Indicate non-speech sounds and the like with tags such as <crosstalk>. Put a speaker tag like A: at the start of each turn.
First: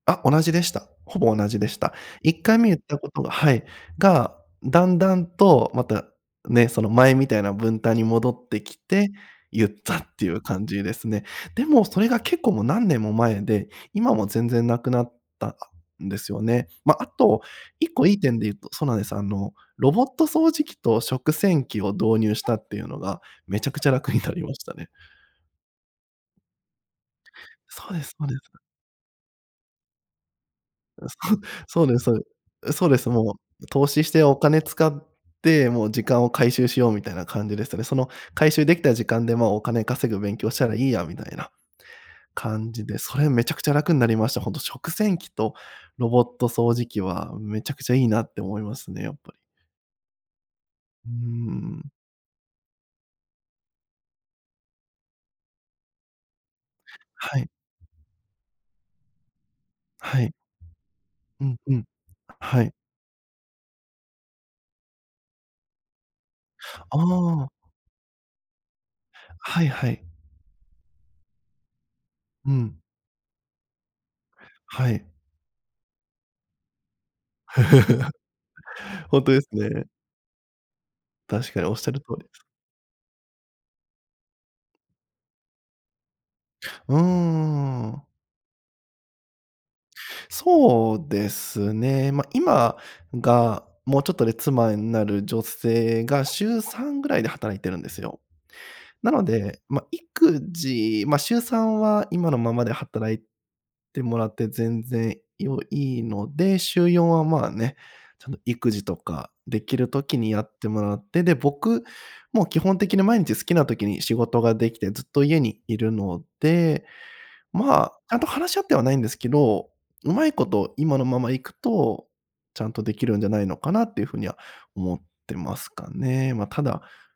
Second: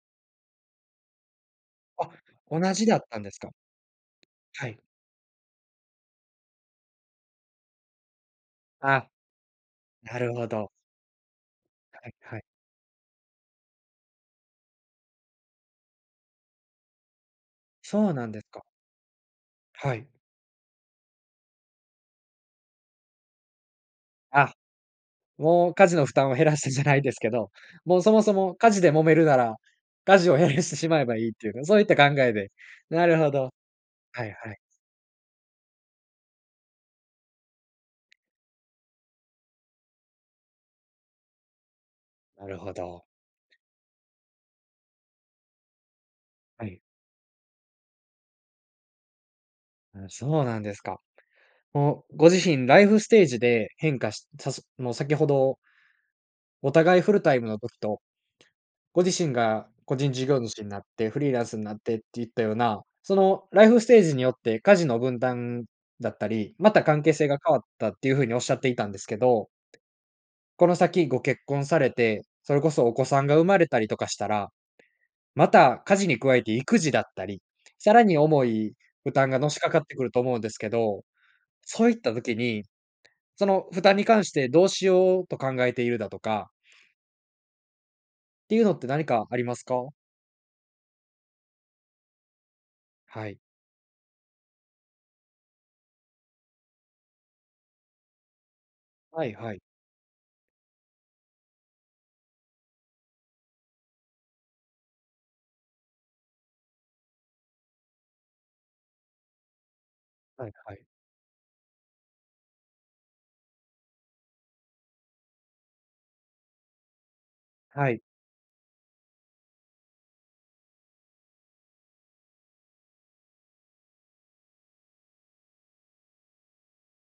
A: あ、同じでした。ほぼ同じでした。
B: あ、
A: 一回目
B: 同
A: 言っ
B: じだ
A: た
B: っ
A: こ
B: た
A: と
B: んで
A: が
B: すか？
A: はい、が、
B: はい。
A: 段々とまた、ね、その前みたいな分担に戻ってき
B: あ。
A: て、言ったっ
B: な
A: てい
B: る
A: う
B: ほ
A: 感
B: ど。
A: じですね。でもそれ
B: はい
A: が
B: は
A: 結
B: い。
A: 構もう何年も前で、今もう全然無くなった、あ、んですよね。まあ、あと、一個
B: そ
A: い
B: う
A: い
B: なん
A: 点
B: で
A: で言う
B: か。
A: とそうなんです、あの、ロ
B: は
A: ボッ
B: い。
A: ト掃除機と食洗機を導入したっていうのが、めちゃくちゃ楽になりま
B: あ。
A: したね。
B: もう家事の負担を減らしてじゃないですけど、
A: そう
B: もう
A: で
B: そ
A: す、
B: も
A: ほう
B: そ
A: です。
B: も家事で揉めるなら、家事を減らしてしま
A: あ、
B: えばい
A: そ
B: い
A: う、
B: というか、そう
A: そ
B: いっ
A: う
B: た
A: です、
B: 考
A: そうで
B: えで、
A: え、そうで
B: な
A: す、
B: るほ
A: も
B: ど。
A: う投資して
B: はい
A: お
B: はい。
A: 金使って、もう時間を回収しようみたいな感じでしたね。その回収できた時間でまあ、お金稼ぐ勉強したらいいやみたいな、
B: なる
A: 感
B: ほ
A: じで、
B: ど。
A: それめちゃくちゃ楽になりました。本当食洗機とロボット
B: は
A: 掃
B: い。
A: 除機はめちゃくちゃいいなって思いますね、やっぱり。
B: あ、そうなんですか。
A: うん。
B: もう、ご自身ライフステージで変化しさすもう先ほどお互いフルタ
A: は
B: イム
A: い。
B: の時と、ご自身が個人
A: は
B: 事
A: い。
B: 業主になって、フリーラ
A: う
B: ン
A: ん、
B: スな
A: う
B: っ
A: ん。
B: てっていったよう
A: はい。
B: な、そのライフステージによって家事の分担だったり、また
A: あ
B: 関係性が
A: あ。
B: 変わったっていうふうに、おっしゃっていたんですけど
A: はいはい。
B: この先ご結婚されて、
A: う
B: それこ
A: ん。
B: そお子さんが生まれたりとかしたら、
A: はい。
B: また家事に加えて育児だったり、さら
A: <chuckles>
B: に重い負
A: ほん
B: 担
A: と
B: が
A: です
B: のしかかっ
A: ね。
B: てくると思うんですけど、
A: 確かにおっし
B: そ
A: ゃ
B: うい
A: る
B: っ
A: 通
B: た
A: りで
B: 時
A: す。
B: に、その負担に関してどうしようと考えているだとか
A: うーん。
B: ていうのって何かありますか？
A: そうですね、まあ、今
B: はい。
A: がもうちょっとで妻になる女性が週3ぐらいで働いてるんですよ。なの
B: はいは
A: で、
B: い。
A: まあ、育児、まあ、週3は今のままで働いてもらって全然よいいので、週4はまあ、ね、ちゃんと育児とかできる時にや
B: はい
A: って
B: はい。
A: もらって、で、僕、もう基本的に毎日好きな時に仕事ができてずっと家にいるので、ま
B: は
A: あ、
B: い。
A: ちゃんと話し合ってはないんですけど、うまいこと今のままいくと、ちゃんとできるんじゃないのかなっていう風には思ってますかね。まあ、ただ